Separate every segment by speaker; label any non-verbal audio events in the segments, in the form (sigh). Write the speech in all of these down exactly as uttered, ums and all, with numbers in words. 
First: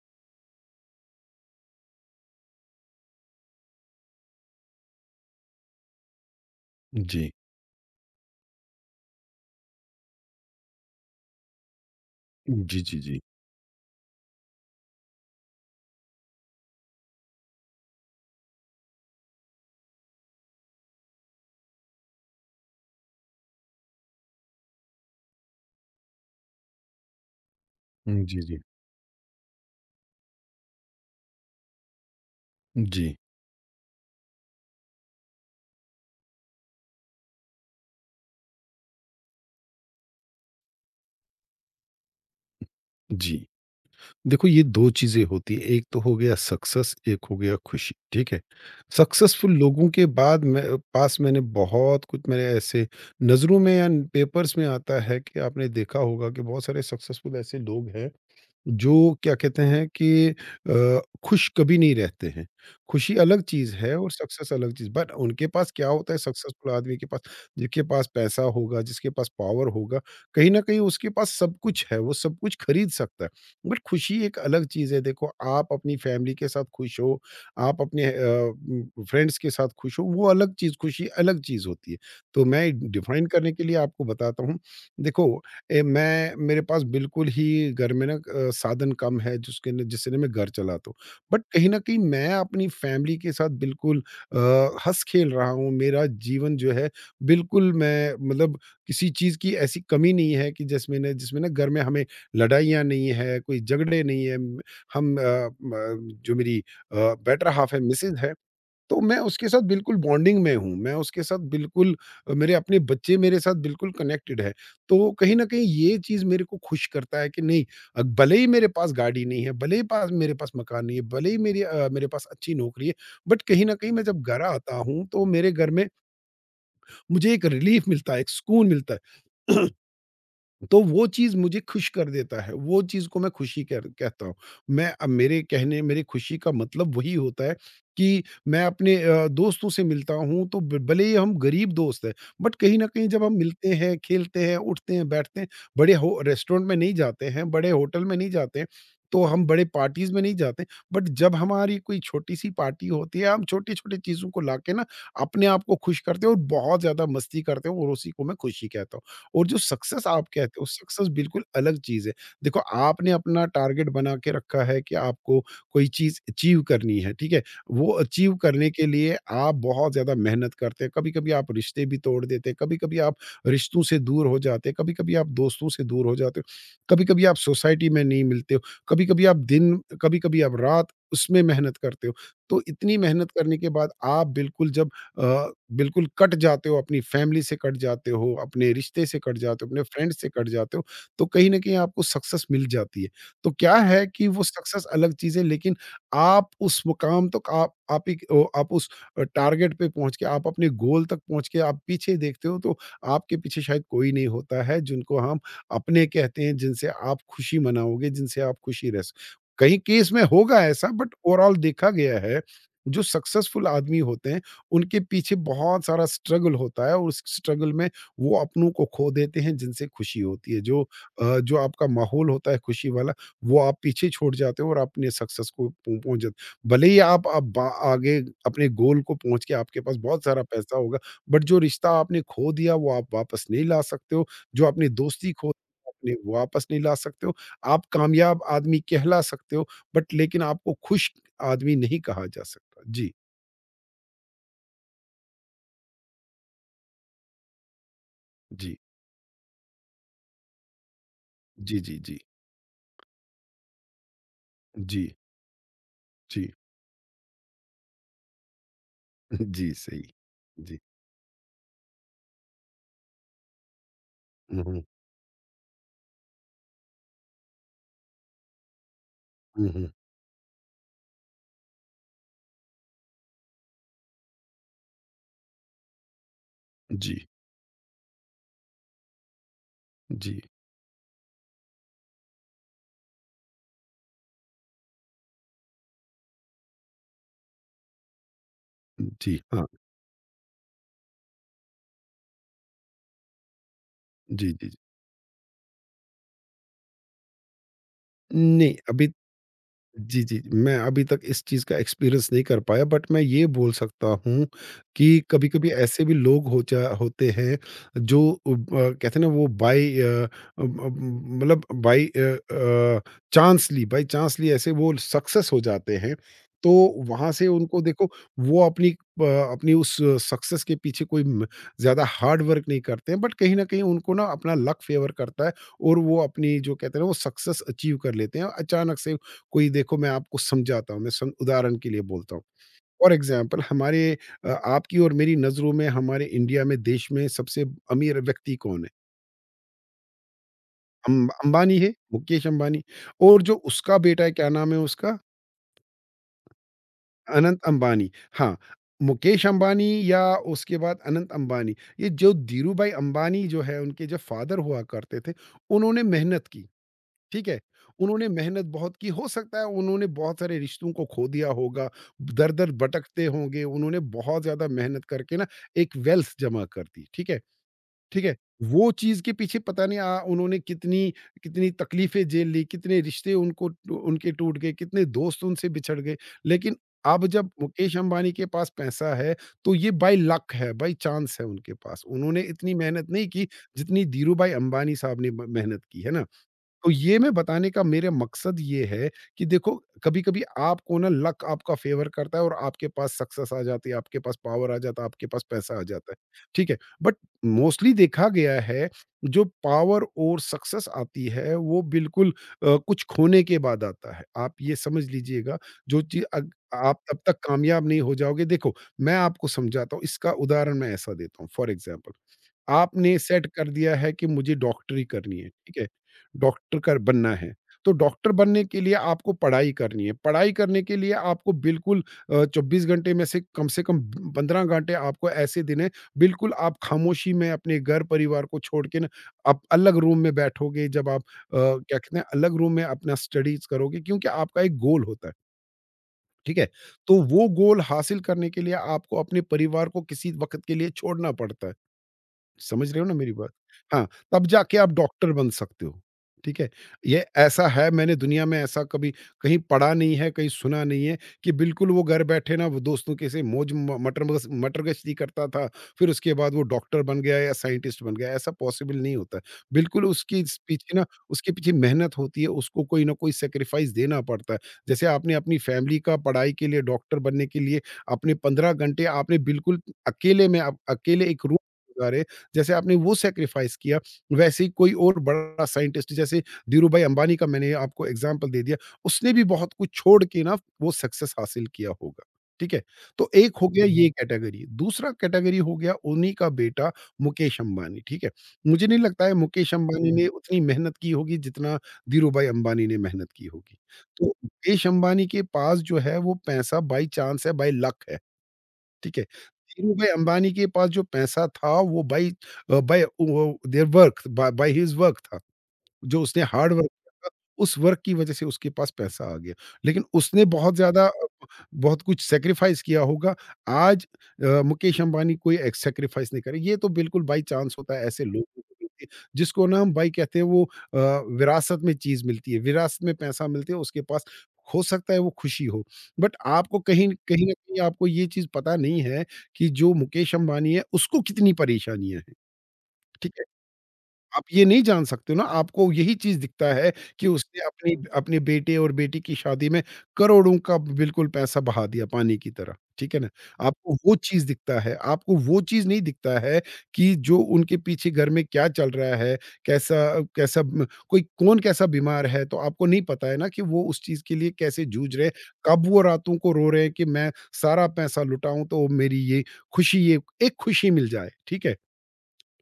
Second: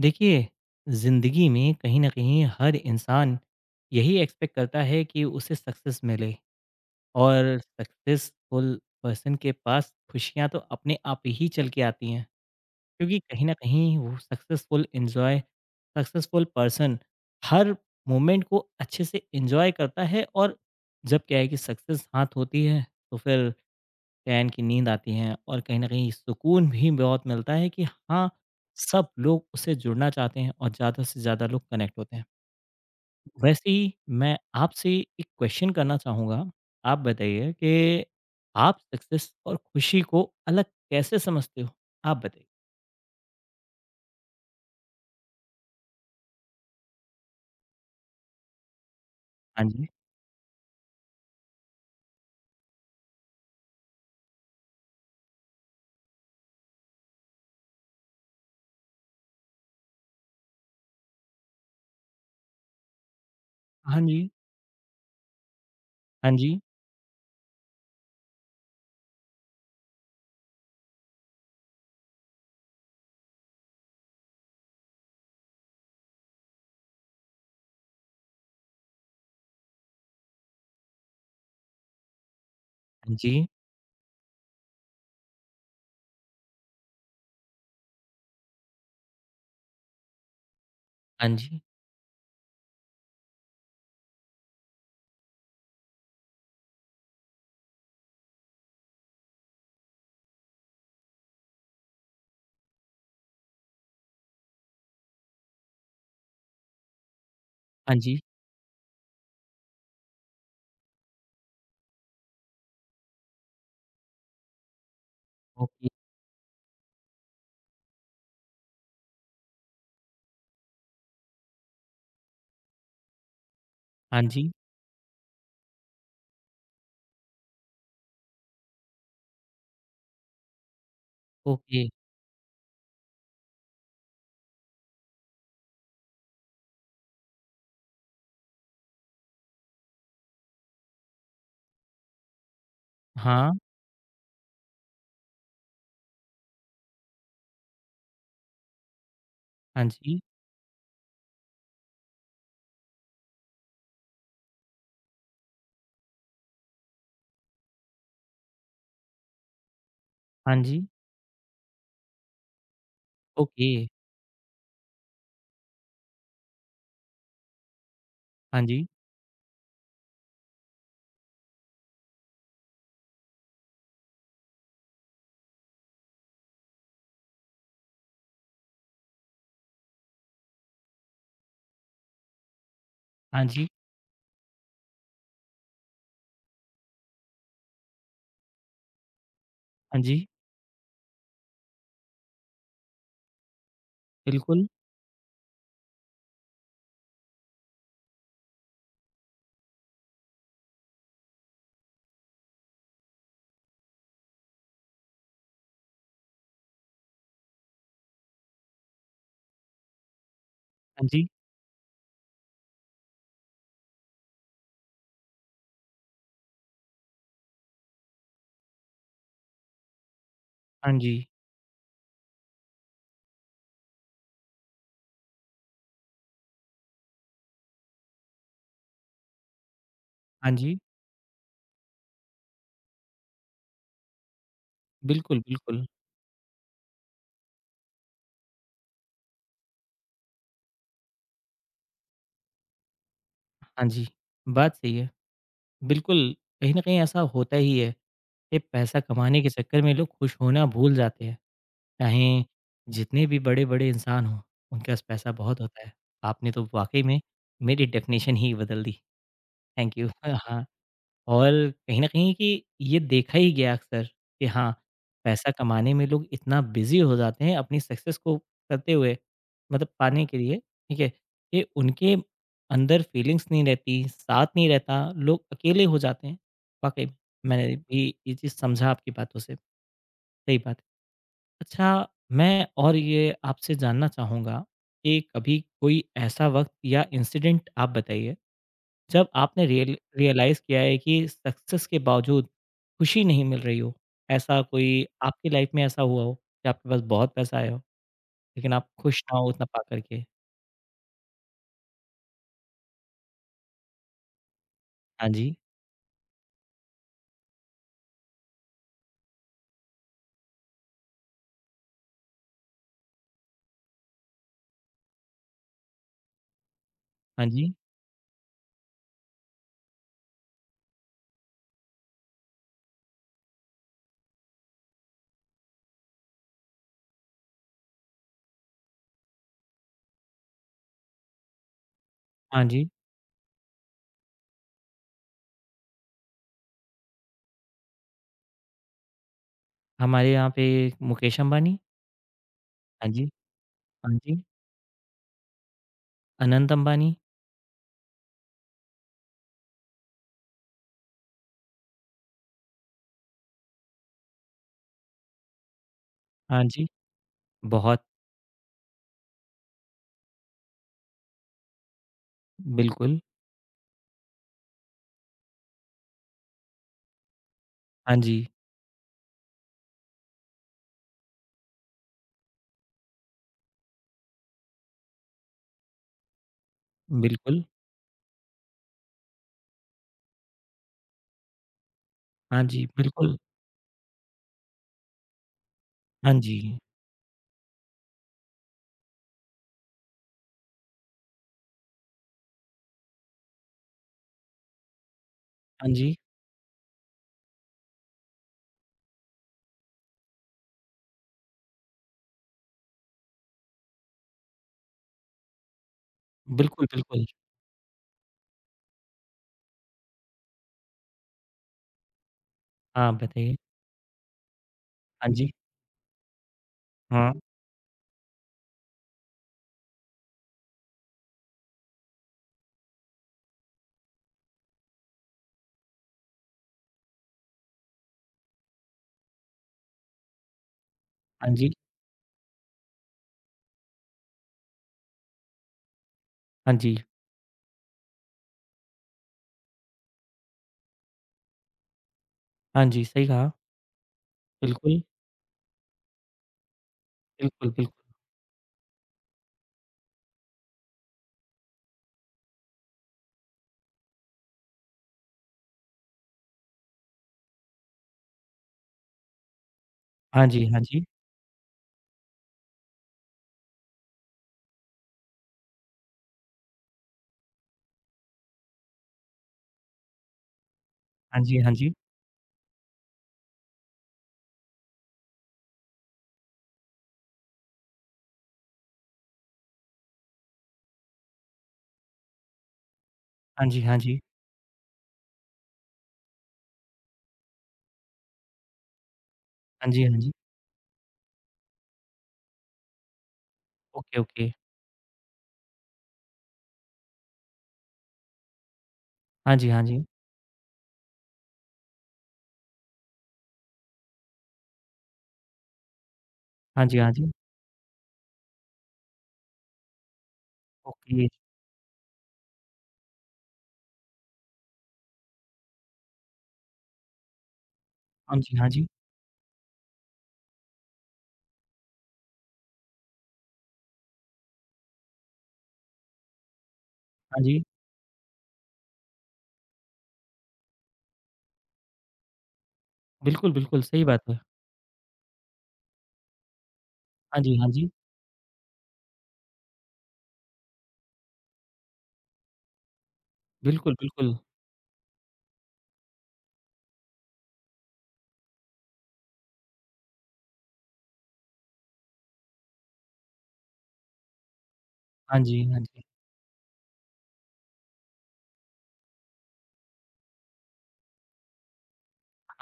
Speaker 1: देखिए, ज़िंदगी में कहीं ना कहीं हर इंसान यही एक्सपेक्ट करता है कि उसे सक्सेस मिले।
Speaker 2: जी।
Speaker 1: और सक्सेसफुल पर्सन के पास खुशियां तो अपने आप ही चल के आती हैं
Speaker 2: जी, जी,
Speaker 1: क्योंकि
Speaker 2: जी।
Speaker 1: कहीं ना कहीं वो सक्सेसफुल एंजॉय सक्सेसफुल पर्सन हर मोमेंट को अच्छे से एंजॉय करता है। और जब क्या है कि सक्सेस हाथ होती है तो फिर चैन की नींद आती है और कहीं न कहीं सुकून भी बहुत मिलता है कि
Speaker 2: हुँ,
Speaker 1: हाँ,
Speaker 2: जी, जी।
Speaker 1: सब लोग उससे जुड़ना चाहते हैं और ज़्यादा से ज़्यादा लोग कनेक्ट होते हैं।
Speaker 2: जी,
Speaker 1: वैसे ही मैं आपसे एक क्वेश्चन करना चाहूँगा। आप बताइए कि आप सक्सेस और खुशी को अलग कैसे समझते हो? आप बताइए?
Speaker 2: जी। देखो ये दो चीज़ें होती हैं, एक तो हो गया सक्सेस, एक हो गया खुशी, ठीक है? सक्सेसफुल
Speaker 1: हाँ जी।
Speaker 2: लोगों के बाद मैं पास मैंने बहुत कुछ मेरे ऐसे नज़रों में या पेपर्स में आता है कि आपने देखा होगा कि बहुत सारे सक्सेसफुल ऐसे लोग हैं जो क्या कहते हैं कि अ, खुश कभी नहीं रहते हैं। खुशी अलग चीज़ है
Speaker 1: हाँ
Speaker 2: और
Speaker 1: जी।
Speaker 2: सक्सेस अलग चीज़ बट उनके पास क्या होता है
Speaker 1: हाँ जी।
Speaker 2: सक्सेसफुल आदमी के पास, जिसके पास पैसा होगा, जिसके पास पावर होगा, कहीं न कहीं उसके पास सब कुछ है, वो सब कुछ खरीद सकता है। बट खुशी एक अलग चीज़ है, देखो आप अपनी फैमिली के साथ खुश हो, आप अपने अ, उम, फ्रेंड्स के साथ खुश हो, वो अलग चीज़ खुशी अलग चीज़ होती है। तो मैं
Speaker 1: हाँ
Speaker 2: डिफाइन
Speaker 1: जी।
Speaker 2: करने के लिए आपको बताता हूँ, देखो ए, मैं मेरे पास बिल्कुल ही घर में ना अ, साधन कम है जिसके न- जिससे ना मैं घर चलाता हूँ
Speaker 1: हाँ
Speaker 2: बट
Speaker 1: जी।
Speaker 2: कहीं ना कहीं मैं अपनी फैमिली के साथ बिल्कुल अ, हंस खेल रहा हूँ मेरा जीवन जो है बिल्कुल मैं मतलब किसी चीज़ की ऐसी कमी नहीं है कि जिसमें ना जिसमें ना घर में हमें लड़ाइयाँ नहीं है कोई झगड़े नहीं है हम अ, म- जो मेरी बेटर हाफ है
Speaker 1: हाँ
Speaker 2: मिसेज
Speaker 1: जी।
Speaker 2: है तो मैं उसके साथ बिल्कुल बॉन्डिंग में हूँ, मैं उसके साथ बिल्कुल अ, मेरे अपने बच्चे मेरे साथ बिल्कुल कनेक्टेड है। तो कहीं न कहीं
Speaker 1: ओके।
Speaker 2: ये चीज़ मेरे को खुश करता है कि नहीं अ, भले ही मेरे पास गाड़ी नहीं है, भले ही पास मेरे पास मकान नहीं है, भले ही मेरी अ, मेरे पास अच्छी नौकरी है, बट कहीं न कहीं मैं जब
Speaker 1: हाँ
Speaker 2: घर
Speaker 1: जी।
Speaker 2: आता हूँ, तो मेरे घर में मुझे एक रिलीफ़ मिलता है, एक सुकून मिलता है। (clears throat) तो वो चीज़ मुझे खुश
Speaker 1: ओके।
Speaker 2: कर देता है, वो चीज़ को मैं खुशी कह कहता हूँ। मैं अ, मेरे कहने मेरी खुशी का मतलब वही होता है कि मैं अपने अ, दोस्तों से मिलता हूँ तो ब भले ही हम गरीब दोस्त हैं, बट कहीं न कहीं जब हम
Speaker 1: हाँ।
Speaker 2: मिलते हैं, खेलते हैं, उठते हैं, बैठते हैं, बड़े हो रेस्टोरेंट में नहीं जाते हैं, बड़े होटल में नहीं जाते हैं, तो हम बड़े
Speaker 1: हाँ
Speaker 2: पार्टीज़ में
Speaker 1: जी।
Speaker 2: नहीं जाते, बट जब हमारी कोई छोटी-सी पार्टी होती है, हम छोटी-छोटी चीज़ों को लाके ना अपने आप को खुश करते हैं और बहुत ज़्यादा मस्ती करते हैं और उसी को मैं खुशी कहता हूँ। और जो सक्सेस आप
Speaker 1: हाँ
Speaker 2: कहते हो
Speaker 1: जी।
Speaker 2: सक्सेस बिल्कुल अलग चीज़ है। देखो आपने अपना
Speaker 1: ओके।
Speaker 2: टारगेट बना के रखा है कि आपको कोई चीज़ अचीव करनी है, ठीक है? वो अचीव
Speaker 1: हाँ
Speaker 2: करने के
Speaker 1: जी।
Speaker 2: लिए आप बहुत ज़्यादा मेहनत करते हैं, कभी-कभी आप रिश्ते भी तोड़ देते हैं, कभी-कभी आप रिश्तों से दूर हो जाते हैं, कभी-कभी आप दोस्तों से दूर हो जाते हो, कभी-कभी आप सोसाइटी में नहीं मिलते हो, कभी-कभी आप दिन कभी-कभी आप रात उसमें मेहनत करते हो। तो इतनी मेहनत
Speaker 1: हाँ
Speaker 2: करने के
Speaker 1: जी।
Speaker 2: बाद आप बिल्कुल जब अ, बिल्कुल कट जाते हो, अपनी फैमिली से कट जाते हो, अपने रिश्ते से कट जाते हो, अपने
Speaker 1: हाँ
Speaker 2: फ्रेंड
Speaker 1: जी।
Speaker 2: से कट जाते हो, तो कहीं न कहीं आपको सक्सेस मिल जाती है। तो क्या है कि वो
Speaker 1: बिल्कुल।
Speaker 2: सक्सेस अलग चीज़ है लेकिन आप उस मुकाम तक आप आप एक ओ आप उस अ, टारगेट पे पहुँच के, आप अपने गोल तक पहुँच के आप पीछे देखते हो तो आपके पीछे शायद कोई नहीं होता है जिनको हम अपने कहते हैं, जिनसे आप खुशी मनाओगे, जिनसे आप खुशी रह स कई केस में होगा ऐसा
Speaker 1: हाँ
Speaker 2: बट
Speaker 1: जी।
Speaker 2: ओवरऑल देखा गया है, जो सक्सेसफुल आदमी होते हैं, उनके पीछे बहुत सारा स्ट्रगल होता है और उस स्ट्रगल में वो अपनों को खो देते हैं जिनसे खुशी होती है जो
Speaker 1: हाँ जी।
Speaker 2: अ, जो आपका माहौल होता है खुशी वाला वो आप पीछे छोड़ जाते हो और अपने सक्सेस को पहुं- पहुंच जाते भले ही आप, आप बा- आगे अपने गोल को पहुंच के आपके पास बहुत सारा
Speaker 1: हाँ
Speaker 2: पैसा
Speaker 1: जी,
Speaker 2: होगा बट जो रिश्ता आपने खो दिया वो आप वापस नहीं ला सकते हो जो अपनी दोस्ती
Speaker 1: बिल्कुल,
Speaker 2: खो
Speaker 1: बिल्कुल।
Speaker 2: अपने वो वापस नहीं ला सकते हो आप कामयाब आदमी कहला सकते हो बट लेकिन आपको खुश आदमी नहीं कहा जा सकता जी
Speaker 1: हाँ जी, बात सही है। बिल्कुल, कहीं न कहीं ऐसा होता ही है, ये
Speaker 2: जी
Speaker 1: पैसा कमाने के चक्कर में लोग खुश होना भूल जाते हैं।
Speaker 2: जी जी जी
Speaker 1: चाहे जितने भी बड़े-बड़े इंसान हों, उनके पास
Speaker 2: जी,
Speaker 1: पैसा बहुत होता है।
Speaker 2: जी,
Speaker 1: आपने तो वाक़ई में मेरी डेफ़िनेशन ही बदल दी।
Speaker 2: (laughs) जी,
Speaker 1: थैंक
Speaker 2: सही।
Speaker 1: यू। (laughs) हाँ।
Speaker 2: जी।
Speaker 1: और कहीं न कहीं कि ये देखा ही गया अक्सर कि
Speaker 2: हुँ,
Speaker 1: हाँ,
Speaker 2: हुँ,
Speaker 1: पैसा कमाने में लोग इतना बिज़ी हो जाते हैं अपनी सक्सेस को करते हुए
Speaker 2: हुँ,
Speaker 1: मतलब
Speaker 2: हुँ।
Speaker 1: पाने के लिए, ठीक है? कि उनके अंदर फीलिंग्स नहीं रहती, साथ नहीं रहता, लोग अकेले हो जाते हैं। वाक़ई में,
Speaker 2: जी,
Speaker 1: मैंने भी ये चीज़ समझा आपकी बातों से,
Speaker 2: जी,
Speaker 1: सही बात है। अच्छा, मैं और ये आपसे जानना चाहूँगा कि कभी कोई ऐसा वक़्त या इंसिडेंट आप बताइए जब
Speaker 2: जी, हाँ।
Speaker 1: आपने रियल रियलाइज़ किया है कि सक्सेस के बावजूद खुशी नहीं मिल रही हो,
Speaker 2: जी,
Speaker 1: ऐसा
Speaker 2: जी, जी।
Speaker 1: कोई आपकी लाइफ़ में ऐसा हुआ हो कि आपके पास बहुत पैसा आया हो, लेकिन
Speaker 2: नहीं,
Speaker 1: आप
Speaker 2: अभी
Speaker 1: खुश ना हो उतना पा कर
Speaker 2: जी,
Speaker 1: के?
Speaker 2: जी। मैं अभी तक इस चीज़ का एक्सपीरियंस नहीं कर पाया बट मैं ये बोल सकता हूँ कि
Speaker 1: हाँ जी,
Speaker 2: कभी-कभी ऐसे भी लोग हो जा होते हैं जो उब अ, कहते हैं ना वो बाय अ, अम अम, मतलब बाय अ अ, चांसली बाय चांसली ऐसे वो सक्सेस हो जाते हैं। तो वहाँ से
Speaker 1: हाँ जी,
Speaker 2: उनको देखो वो अपनी अ, अपनी उस सक्सेस के पीछे कोई म ज़्यादा हार्ड वर्क नहीं करते हैं बट कहीं न कहीं उनको ना अपना लक फ़ेवर करता है और वो अपनी जो कहते हैं ना वो सक्सेस अचीव कर लेते हैं। अचानक से कोई देखो मैं आपको समझाता हूँ, मैं सम उदाहरण के लिए बोलता हूँ।
Speaker 1: हाँ जी।
Speaker 2: फॉर एग्ज़ाम्पल हमारे अ, आपकी और मेरी नज़रों में हमारे इंडिया में देश में सबसे अमीर व्यक्ति कौन है?
Speaker 1: हमारे यहाँ पे
Speaker 2: अम
Speaker 1: मुकेश
Speaker 2: अंबानी
Speaker 1: अंबानी,
Speaker 2: है, मुकेश अंबानी
Speaker 1: हाँ जी,
Speaker 2: और जो उसका
Speaker 1: हाँ
Speaker 2: बेटा है,
Speaker 1: जी,
Speaker 2: क्या नाम है उसका?
Speaker 1: अनंत अंबानी,
Speaker 2: अनंत अंबानी। हाँ, मुकेश अंबानी या उसके बाद अनंत अंबानी, ये जो धीरूभाई अंबानी जो है, उनके जो फ़ादर हुआ करते थे, उन्होंने मेहनत
Speaker 1: हाँ
Speaker 2: की।
Speaker 1: जी,
Speaker 2: ठीक है?
Speaker 1: बहुत
Speaker 2: उन्होंने मेहनत बहुत की, हो सकता है उन्होंने बहुत सारे रिश्तों को खो दिया होगा, दर-दर
Speaker 1: बिल्कुल,
Speaker 2: भटकते होंगे, उन्होंने बहुत ज़्यादा मेहनत करके ना एक वेल्थ जमा कर दी, ठीक है?
Speaker 1: हाँ
Speaker 2: ठीक है?
Speaker 1: जी,
Speaker 2: वो चीज़ के पीछे पता नहीं अ, उन्होंने कितनी कितनी तकलीफ़ें झेल ली, कितने रिश्ते उनको उनके टूट गए, कितने दोस्त उनसे बिछड़ गए। लेकिन अब जब
Speaker 1: बिल्कुल,
Speaker 2: मुकेश अंबानी के पास पैसा है, तो ये बाय लक है, बाय चांस है उनके पास। उन्होंने
Speaker 1: हाँ
Speaker 2: इतनी
Speaker 1: जी,
Speaker 2: मेहनत नहीं
Speaker 1: बिल्कुल,
Speaker 2: की, जितनी धीरूभाई अंबानी साहब ने म मेहनत की, है ना?
Speaker 1: हाँ जी,
Speaker 2: तो ये मैं बताने का मेरा मकसद ये है कि देखो कभी-कभी आपको ना लक आपका फ़ेवर करता है और आपके पास सक्सेस आ जाती है, आपके पास पावर आ जाता है, आपके पास पैसा आ
Speaker 1: हाँ
Speaker 2: जाता
Speaker 1: जी,
Speaker 2: है। ठीक है? बट मोस्टली देखा गया है जो पावर और सक्सेस आती है वो बिल्कुल अ, कुछ खोने के बाद आता है। आप ये समझ लीजिएगा जो चीज़ अग
Speaker 1: बिल्कुल,
Speaker 2: आप तब
Speaker 1: बिल्कुल।
Speaker 2: तक कामयाब नहीं हो जाओगे देखो मैं आपको समझाता हूँ इसका उदाहरण मैं ऐसा देता हूँ फॉर एग्ज़ाम्पल
Speaker 1: हाँ,
Speaker 2: आपने सेट
Speaker 1: बताइए?
Speaker 2: कर दिया है कि मुझे डॉक्टरी
Speaker 1: हाँ
Speaker 2: करनी है,
Speaker 1: जी,
Speaker 2: ठीक है? डॉक्टर कर
Speaker 1: हाँ,
Speaker 2: बनना है। तो डॉक्टर बनने के लिए आपको पढ़ाई करनी है। पढ़ाई करने के लिए आपको बिल्कुल अ, चौबीस घंटे में से कम से कम पंद्रह घंटे आपको ऐसे दिन हैं, बिल्कुल आप खामोशी में अपने घर-परिवार को छोड़ के ना, आप अलग रूम में बैठोगे, जब आप अ,
Speaker 1: हाँ जी,
Speaker 2: क्या कहते हैं, अलग रूम में अपना स्टडीज़ करोगे क्योंकि आपका एक गोल होता है, ठीक है?
Speaker 1: हाँ जी,
Speaker 2: तो वो गोल हासिल करने के लिए आपको अपने परिवार को किसी वक़्त के लिए छोड़ना पड़ता है।
Speaker 1: हाँ
Speaker 2: समझ रहे
Speaker 1: जी,
Speaker 2: हो ना
Speaker 1: सही
Speaker 2: मेरी बात?
Speaker 1: कहा,
Speaker 2: हाँ, तब जाके आप
Speaker 1: बिल्कुल।
Speaker 2: डॉक्टर बन सकते हो, ठीक है? ये ऐसा
Speaker 1: बिल्कुल,
Speaker 2: है
Speaker 1: बिल्कुल।
Speaker 2: मैंने दुनिया में ऐसा कभी कहीं पढ़ा नहीं है, कहीं सुना नहीं है कि बिल्कुल वो घर बैठे ना वो दोस्तों के से मौज म मटर मगस मटर गश्ती करता था, फिर उसके बाद वो डॉक्टर बन गया या साइंटिस्ट बन गया, ऐसा पॉसिबल नहीं होता है। बिल्कुल उसकी
Speaker 1: हाँ
Speaker 2: इस
Speaker 1: जी, हाँ
Speaker 2: पीछे ना
Speaker 1: जी।
Speaker 2: उसके पीछे मेहनत होती है, उसको कोई ना कोई सैक्रिफाइस देना पड़ता है। जैसे आपने अपनी फैमिली का पढ़ाई के लिए, डॉक्टर बनने के लिए अपने पंद्रह घंटे आपने बिल्कुल अकेले में आप अकेले एक
Speaker 1: हाँ
Speaker 2: रूम
Speaker 1: जी, हाँ जी।
Speaker 2: जैसे आपने वो सैक्रिफाइस किया वैसे ही कोई और बड़ा साइंटिस्ट जैसे धीरू भाई अंबानी का मैंने आपको एग्जाम्पल दे दिया उसने भी बहुत कुछ छोड़ के ना वो सक्सेस हासिल किया होगा ठीक है तो एक हो
Speaker 1: हाँ जी,
Speaker 2: गया
Speaker 1: हाँ
Speaker 2: ये
Speaker 1: जी।
Speaker 2: कैटेगरी दूसरा कैटेगरी हो गया उन्हीं का बेटा मुकेश अंबानी ठीक है मुझे नहीं लगता है मुकेश
Speaker 1: हाँ जी,
Speaker 2: अंबानी
Speaker 1: हाँ
Speaker 2: ने
Speaker 1: जी।
Speaker 2: उतनी मेहनत की होगी जितना धीरू भाई अंबानी ने मेहनत की होगी
Speaker 1: ओके,
Speaker 2: तो
Speaker 1: ओके।
Speaker 2: मुकेश अंबानी के पास जो है वो पैसा बाई चांस है बाई लक है ठीक है।
Speaker 1: हाँ जी, हाँ
Speaker 2: धीरू
Speaker 1: जी।
Speaker 2: भाई अंबानी के पास जो पैसा था वो बाई अ, बाय वो देयर वर्क बा बाय हिज़ वर्क था। जो उसने हार्ड
Speaker 1: हाँ
Speaker 2: वर्क
Speaker 1: जी, हाँ
Speaker 2: किया था,
Speaker 1: जी।
Speaker 2: उस वर्क की वज़ह से उसके पास पैसा आ गया। लेकिन उसने बहुत ज़्यादा
Speaker 1: ओके।
Speaker 2: बहुत कुछ सैक्रिफ़ाइस किया होगा। आज अ, मुकेश अंबानी कोई एक सैक्रिफ़ाइस नहीं करे। ये तो बिल्कुल बाय चांस होता है ऐसे
Speaker 1: हाँ
Speaker 2: लोगों
Speaker 1: जी,
Speaker 2: को
Speaker 1: हाँ
Speaker 2: मिलती
Speaker 1: जी।
Speaker 2: है, जिसको ना हम भाई कहते हैं वो अ, विरासत में चीज़ मिलती है, विरासत में पैसा मिलते है उसके पास हो सकता है वो खुशी हो। बट आपको कहीं
Speaker 1: हाँ
Speaker 2: कहीं न
Speaker 1: जी।
Speaker 2: कहीं आपको ये चीज़ पता नहीं है कि जो मुकेश अंबानी है उसको कितनी परेशानियाँ हैं। ठीक है?
Speaker 1: बिल्कुल, बिल्कुल, सही बात है।
Speaker 2: आप ये नहीं जान सकते हो ना, आपको यही चीज़ दिखता है कि
Speaker 1: हाँ जी,
Speaker 2: उसने
Speaker 1: हाँ जी।
Speaker 2: अपनी अपने बेटे और बेटी की शादी में करोड़ों का बिल्कुल पैसा बहा दिया पानी की तरह, ठीक है ना?
Speaker 1: बिल्कुल,
Speaker 2: आपको वो
Speaker 1: बिल्कुल।
Speaker 2: चीज़ दिखता है, आपको वो चीज़ नहीं दिखता है कि जो उनके पीछे घर में क्या चल रहा है, कैसा कैसा म कोई कौन कैसा बीमार है, तो आपको नहीं पता है ना कि वो उस चीज़ के लिए कैसे जूझ रहे हैं,
Speaker 1: हाँ जी, हाँ
Speaker 2: कब वो
Speaker 1: जी।
Speaker 2: रातों को रो रहे हैं कि मैं सारा पैसा लुटाऊँ तो मेरी ये खुशी ये एक खुशी मिल जाए, ठीक है?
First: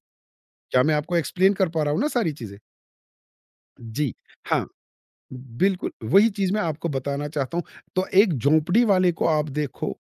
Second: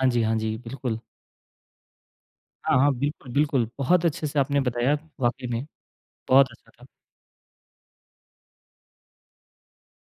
Speaker 1: हाँ जी, हाँ जी,
Speaker 2: क्या मैं
Speaker 1: बिल्कुल।
Speaker 2: आपको एक्सप्लेन कर पा रहा हूँ ना सारी चीज़ें?
Speaker 1: हाँ, हाँ, बिल्कुल, बिल्कुल। बहुत
Speaker 2: जी,
Speaker 1: अच्छे से आपने
Speaker 2: हाँ,
Speaker 1: बताया वाक़ई में,
Speaker 2: बिल्कुल वही
Speaker 1: बहुत
Speaker 2: चीज़ मैं
Speaker 1: अच्छा था।
Speaker 2: आपको बताना चाहता हूँ। तो एक झोंपड़ी वाले को आप देखो,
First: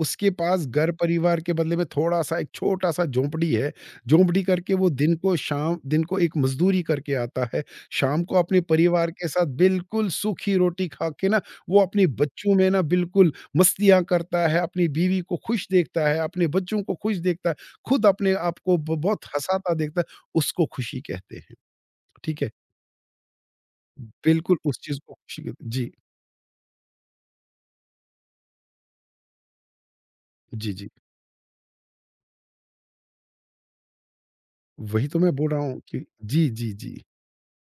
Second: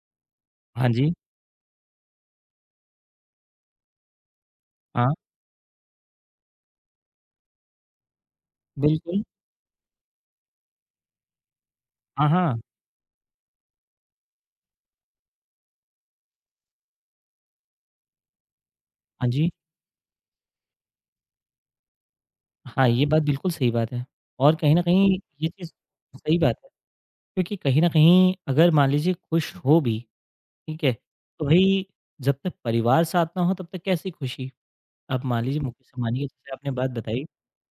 Speaker 2: उसके पास
Speaker 1: हाँ जी,
Speaker 2: घर-परिवार के बदले में थोड़ा-सा एक छोटा-सा झोंपड़ी है। झोंपड़ी करके वो
Speaker 1: हाँ,
Speaker 2: दिन को शाम दिन को एक मज़दूरी करके आता है, शाम को अपने परिवार
Speaker 1: बिल्कुल।
Speaker 2: के साथ बिल्कुल सूखी रोटी खा के ना, वो अपने
Speaker 1: हाँ,
Speaker 2: बच्चों
Speaker 1: हाँ।
Speaker 2: में ना बिल्कुल मस्तियाँ करता है, अपनी बीवी को खुश देखता है, अपने बच्चों को खुश देखता है, खुद अपने आप को ब बहुत
Speaker 1: हाँ जी।
Speaker 2: हँसाता देखता है, उसको खुशी कहते हैं। ठीक है?
Speaker 1: हाँ, ये बात बिल्कुल सही बात है। और
Speaker 2: बिल्कुल
Speaker 1: कहीं
Speaker 2: उस
Speaker 1: न
Speaker 2: चीज़ को
Speaker 1: कहीं
Speaker 2: खुशी
Speaker 1: ये
Speaker 2: के
Speaker 1: चीज़
Speaker 2: जी,
Speaker 1: सही बात है क्योंकि कहीं न कहीं अगर मान लीजिए खुश हो भी
Speaker 2: जी,
Speaker 1: ठीक
Speaker 2: जी।
Speaker 1: है? तो भाई जब तक परिवार साथ ना हो तब तक कैसी खुशी?
Speaker 2: वही तो
Speaker 1: अब
Speaker 2: मैं
Speaker 1: मान
Speaker 2: बोल रहा
Speaker 1: लीजिए
Speaker 2: हूँ
Speaker 1: मुकेश
Speaker 2: कि
Speaker 1: अंबानी की
Speaker 2: जी,
Speaker 1: जैसे आपने
Speaker 2: जी,
Speaker 1: बात
Speaker 2: जी।
Speaker 1: बताई,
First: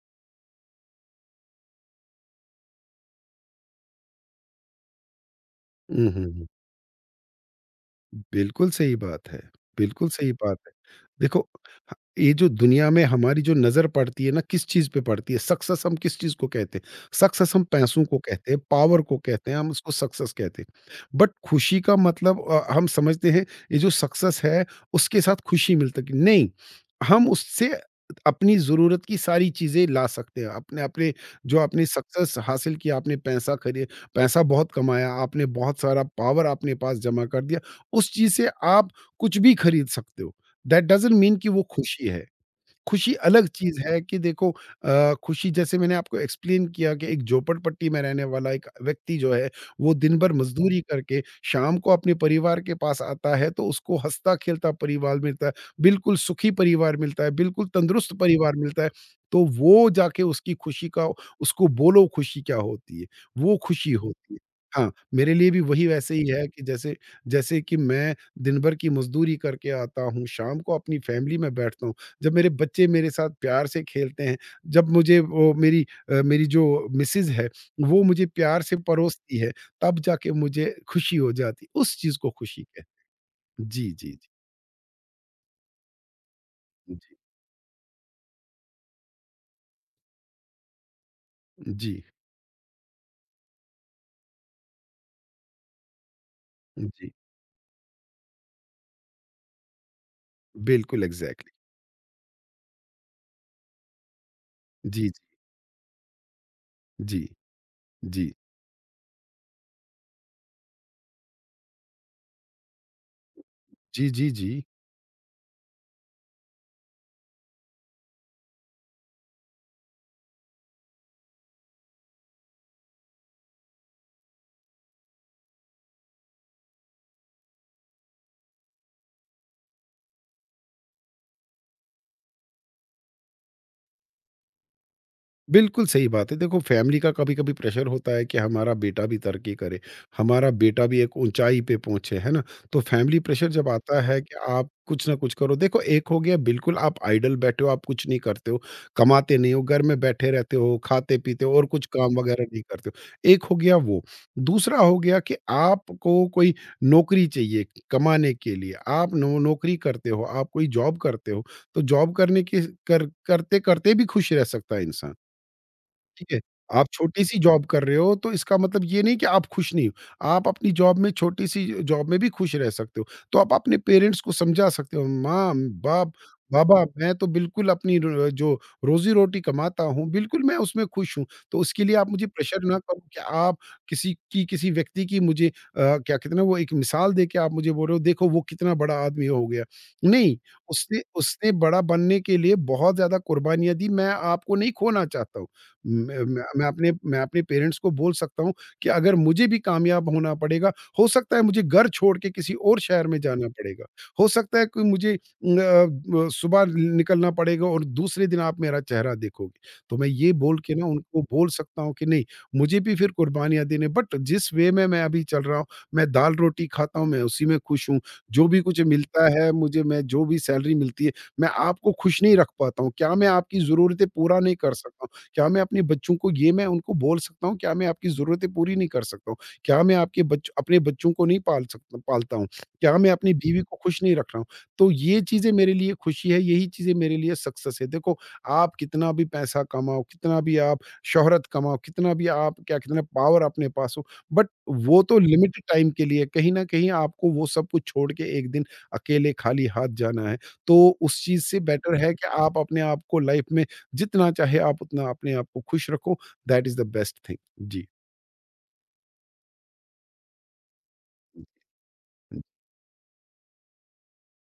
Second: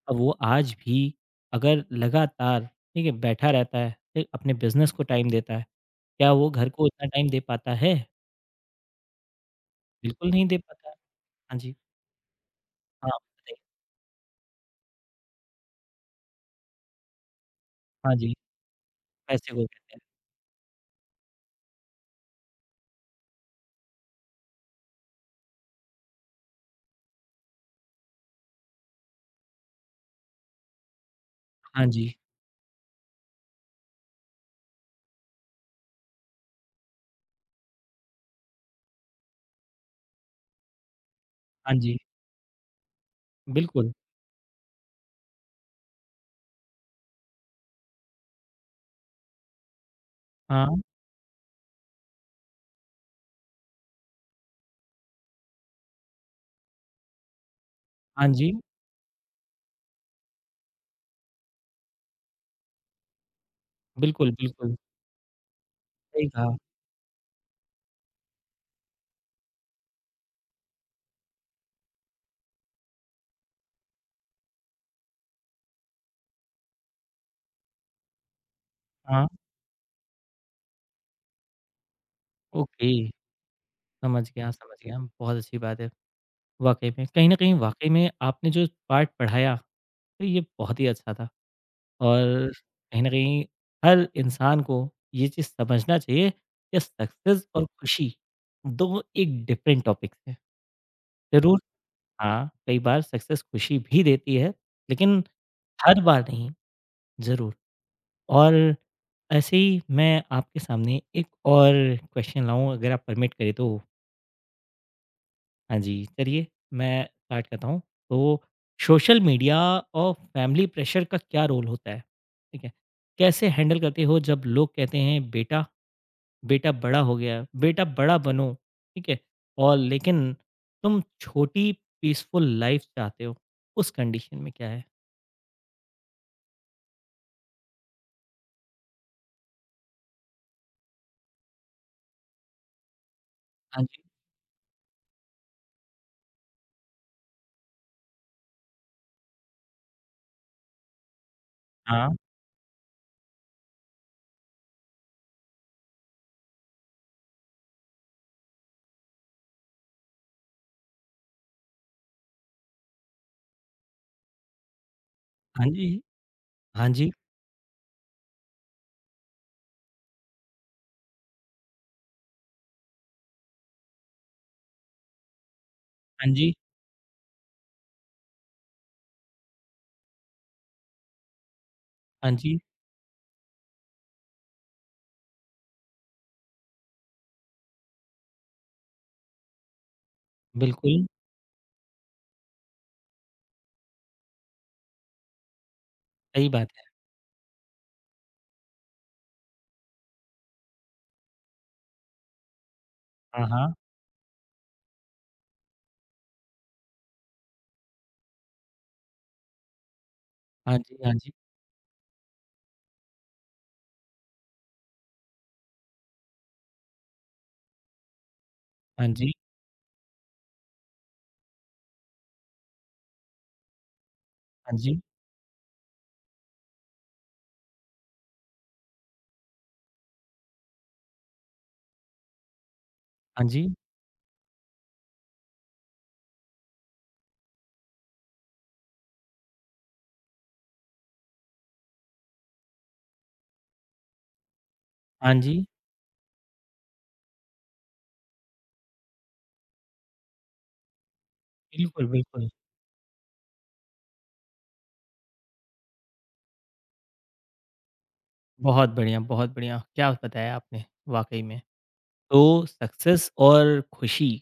Speaker 1: अब वो आज भी अगर लगातार, ठीक है, बैठा रहता है, फिर अपने बिज़नेस को टाइम देता है,
Speaker 2: हुँ, हुँ,
Speaker 1: क्या
Speaker 2: हुँ।
Speaker 1: वो घर को उतना टाइम दे पाता है?
Speaker 2: बिल्कुल सही बात है, बिल्कुल
Speaker 1: बिल्कुल
Speaker 2: सही
Speaker 1: नहीं
Speaker 2: बात
Speaker 1: दे
Speaker 2: है।
Speaker 1: पाता।
Speaker 2: देखो,
Speaker 1: हाँ जी,
Speaker 2: ह ये जो दुनिया में
Speaker 1: हाँ,
Speaker 2: हमारी जो
Speaker 1: बताइए।
Speaker 2: नज़र पड़ती है ना, किस चीज़ पे पड़ती है? सक्सेस हम किस चीज़ को कहते हैं? सक्सेस हम पैसों
Speaker 1: हाँ
Speaker 2: को
Speaker 1: जी,
Speaker 2: कहते हैं, पावर को कहते
Speaker 1: पैसे
Speaker 2: हैं,
Speaker 1: को
Speaker 2: हम उसको
Speaker 1: कहते हैं।
Speaker 2: सक्सेस कहते हैं। बट खुशी का मतलब अ, हम समझते हैं ये जो सक्सेस है, उसके साथ खुशी मिल तक नहीं, हम उससे अपनी ज़रूरत की सारी चीज़ें ला सकते हैं। अपने अपने जो आपने
Speaker 1: हाँ जी,
Speaker 2: सक्सेस हासिल किया, आपने पैसा खरी पैसा बहुत कमाया, आपने बहुत सारा पावर अपने पास जमा कर दिया, उस चीज़ से आप कुछ भी खरीद सकते हो। दैट डज़न्ट मीन कि वो
Speaker 1: हाँ जी,
Speaker 2: खुशी है। खुशी अलग चीज़
Speaker 1: बिल्कुल।
Speaker 2: है कि देखो अ, खुशी जैसे मैंने आपको एक्सप्लेन किया कि एक झोपड़पट्टी में रहने वाला एक व्यक्ति जो है, वो दिन भर
Speaker 1: हाँ,
Speaker 2: मज़दूरी करके शाम को अपने परिवार के पास आता है, तो उसको हँसता-खेलता परिवार मिलता है, बिल्कुल सुखी परिवार मिलता है, बिल्कुल तंदुरुस्त
Speaker 1: हाँ जी,
Speaker 2: परिवार मिलता है। तो वो जाके उसकी खुशी का उसको बोलो खुशी क्या होती है, वो खुशी
Speaker 1: बिल्कुल,
Speaker 2: होती है।
Speaker 1: बिल्कुल,
Speaker 2: हाँ, मेरे लिए भी वही वैसे ही
Speaker 1: सही
Speaker 2: है
Speaker 1: कहा।
Speaker 2: कि जैसे जैसे कि मैं दिन भर की मज़दूरी करके आता हूँ, शाम को अपनी फैमिली में बैठता हूँ, जब मेरे बच्चे मेरे साथ प्यार से खेलते हैं, जब मुझे वो मेरी अ, मेरी जो मिसेज़ है, वो मुझे प्यार से
Speaker 1: हाँ,
Speaker 2: परोसती है, तब जाके मुझे खुशी हो जाती है। उस चीज़ को खुशी कहते
Speaker 1: ओके,
Speaker 2: हैं। जी, जी, जी,
Speaker 1: समझ गया, समझ गया। बहुत अच्छी बात है। वाक़ई में,
Speaker 2: जी,
Speaker 1: कहीं न कहीं वाक़ई में आपने जो पार्ट पढ़ाया, तो ये बहुत ही अच्छा था।
Speaker 2: जी,
Speaker 1: और कहीं न कहीं हर इंसान को ये चीज़ समझना चाहिए कि
Speaker 2: जी,
Speaker 1: सक्सेस और खुशी, दोनों एक डिफरेंट टॉपिक्स हैं।
Speaker 2: बिल्कुल एग्ज़ैक्टली।
Speaker 1: ज़रूर। हाँ, कई बार सक्सेस खुशी भी देती है,
Speaker 2: जी, जी,
Speaker 1: लेकिन हर बार नहीं,
Speaker 2: जी,
Speaker 1: ज़रूर।
Speaker 2: जी,
Speaker 1: और ऐसे ही मैं आपके सामने एक और क्वेश्चन लाऊँ अगर आप परमिट करें तो?
Speaker 2: जी, जी, जी।
Speaker 1: हाँ जी, चलिए मैं स्टार्ट करता हूँ। तो सोशल मीडिया और फैमिली प्रेशर का क्या रोल होता है? ठीक है। कैसे हैंडल करते हो जब लोग कहते हैं बेटा, बेटा बड़ा हो गया, बेटा बड़ा बनो, ठीक है? और लेकिन तुम छोटी पीसफुल लाइफ चाहते हो, उस कंडीशन में क्या है?
Speaker 2: बिल्कुल सही बात है। देखो फैमिली का कभी-कभी प्रेशर होता है कि हमारा बेटा भी तरक्की करे, हमारा बेटा भी एक ऊँचाई पे पहुँचे, है ना? तो फैमिली प्रेशर जब
Speaker 1: हाँ
Speaker 2: आता
Speaker 1: जी,
Speaker 2: है कि आप कुछ न कुछ करो देखो एक हो गया बिल्कुल आप आइडल बैठे हो, आप कुछ नहीं करते हो, कमाते नहीं हो, घर में बैठे रहते हो, खाते-पीते हो और कुछ
Speaker 1: हाँ,
Speaker 2: काम वगैरह नहीं करते हो। एक हो गया वो। दूसरा हो गया कि आपको कोई नौकरी चाहिए कमाने के लिए, आप नो नौकरी करते हो, आप कोई जॉब करते हो, तो जॉब करने के कर करते-करते भी खुश रह सकता है इंसान।
Speaker 1: हाँ जी,
Speaker 2: ठीक है? आप
Speaker 1: हाँ जी,
Speaker 2: छोटी-सी जॉब कर रहे हो, तो इसका मतलब ये नहीं कि आप खुश नहीं हो। आप अपनी जॉब में छोटी-सी जॉब में भी खुश रह सकते हो। तो आप अपने पेरेंट्स को समझा सकते हो, "माँ, बाप
Speaker 1: हाँ जी,
Speaker 2: बाबा, मैं तो बिल्कुल अपनी र जो रोज़ी-रोटी कमाता हूँ, बिल्कुल मैं उसमें खुश हूँ। तो उसके लिए आप मुझे
Speaker 1: हाँ जी,
Speaker 2: प्रेशर ना करो कि आप किसी की किसी व्यक्ति की मुझे अ, क्या कहते हैं ना, वो एक मिसाल दे के आप मुझे बोल रहे हो, देखो वो कितना बड़ा आदमी हो गया। नहीं, उसने
Speaker 1: बिल्कुल,
Speaker 2: उसने बड़ा बनने के लिए बहुत ज़्यादा कुर्बानियाँ दी, मैं आपको नहीं खोना चाहता हूँ। मैं मैं
Speaker 1: सही
Speaker 2: मैं
Speaker 1: बात है।
Speaker 2: अपने मैं अपने पेरेंट्स को बोल सकता हूँ कि अगर मुझे भी कामयाब होना पड़ेगा, हो सकता है मुझे घर छोड़ के किसी और शहर में
Speaker 1: हाँ,
Speaker 2: जाना
Speaker 1: हाँ,
Speaker 2: पड़ेगा। हो सकता है कि मुझे न अ, ब सुबह निकलना पड़ेगा और दूसरे दिन आप मेरा चेहरा देखोगे। तो मैं ये बोल के
Speaker 1: हाँ
Speaker 2: ना
Speaker 1: जी, हाँ
Speaker 2: उनको
Speaker 1: जी,
Speaker 2: बोल सकता हूँ कि नहीं, मुझे भी फिर कुर्बानियाँ देने बट जिस वे में मैं अभी चल रहा हूँ, मैं दाल-रोटी खाता हूँ, मैं उसी में खुश हूँ। जो भी कुछ
Speaker 1: हाँ
Speaker 2: मिलता
Speaker 1: जी,
Speaker 2: है मुझे मैं जो भी सैलरी मिलती है, मैं आपको खुश नहीं रख पाता हूँ। क्या मैं आपकी ज़रूरतें पूरा नहीं कर
Speaker 1: हाँ जी,
Speaker 2: सकता? क्या मैं अपने बच्चों को ये मैं उनको बोल सकता हूँ? क्या मैं आपकी ज़रूरतें पूरी नहीं कर सकता हूँ? क्या मैं आपके बच अपने बच्चों को नहीं पाल सकता पालता हूँ? क्या मैं अपनी
Speaker 1: हाँ
Speaker 2: बीवी
Speaker 1: जी,
Speaker 2: को खुश नहीं रख रहा हूँ? तो ये चीज़ें मेरे लिए खुशी है, यही चीज़ें मेरे लिए सक्सेस है। देखो, आप कितना भी पैसा कमाओ, कितना भी आप शोहरत कमाओ, कितना भी आप क्या कितना पावर अपने पास हो, बट वो तो
Speaker 1: हाँ जी,
Speaker 2: लिमिटेड टाइम के लिए है। कहीं न कहीं आपको वो सब कुछ छोड़ के एक दिन अकेले खाली हाथ जाना है। तो उस चीज़ से बेटर
Speaker 1: बिल्कुल,
Speaker 2: है कि
Speaker 1: बिल्कुल।
Speaker 2: आप अपने आप को लाइफ़ में जितना चाहे आप उतना अपने आप को खुश रखो, that is the best thing. जी।
Speaker 1: बहुत बढ़िया, बहुत बढ़िया। क्या बताया आपने वाक़ई में। तो सक्सेस और खुशी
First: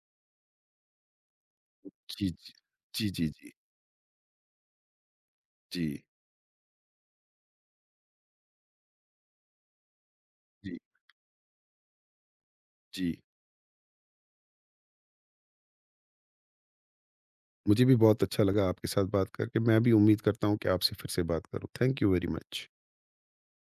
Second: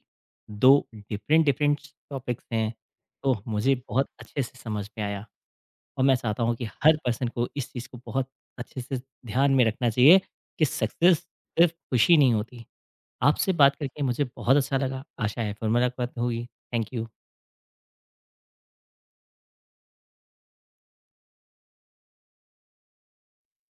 Speaker 1: दो डिफरेंट डिफरेंट
Speaker 2: जी,
Speaker 1: टॉपिक्स
Speaker 2: जी।
Speaker 1: हैं,
Speaker 2: जी, जी,
Speaker 1: तो
Speaker 2: जी।
Speaker 1: मुझे बहुत अच्छे से समझ में आया
Speaker 2: जी,
Speaker 1: और मैं चाहता हूँ कि हर पर्सन को इस चीज़ को बहुत अच्छे से ध्यान में रखना चाहिए कि
Speaker 2: जी,
Speaker 1: सक्सेस सिर्फ़ खुशी नहीं होती।
Speaker 2: जी।
Speaker 1: आपसे बात करके मुझे बहुत अच्छा लगा। आशा है फिर मुलाकात होगी। Thank you.
Speaker 2: मुझे भी बहुत अच्छा लगा आपके साथ बात करके। मैं भी उम्मीद करता हूँ कि आपसे फिर से बात करूँ। Thank you very much.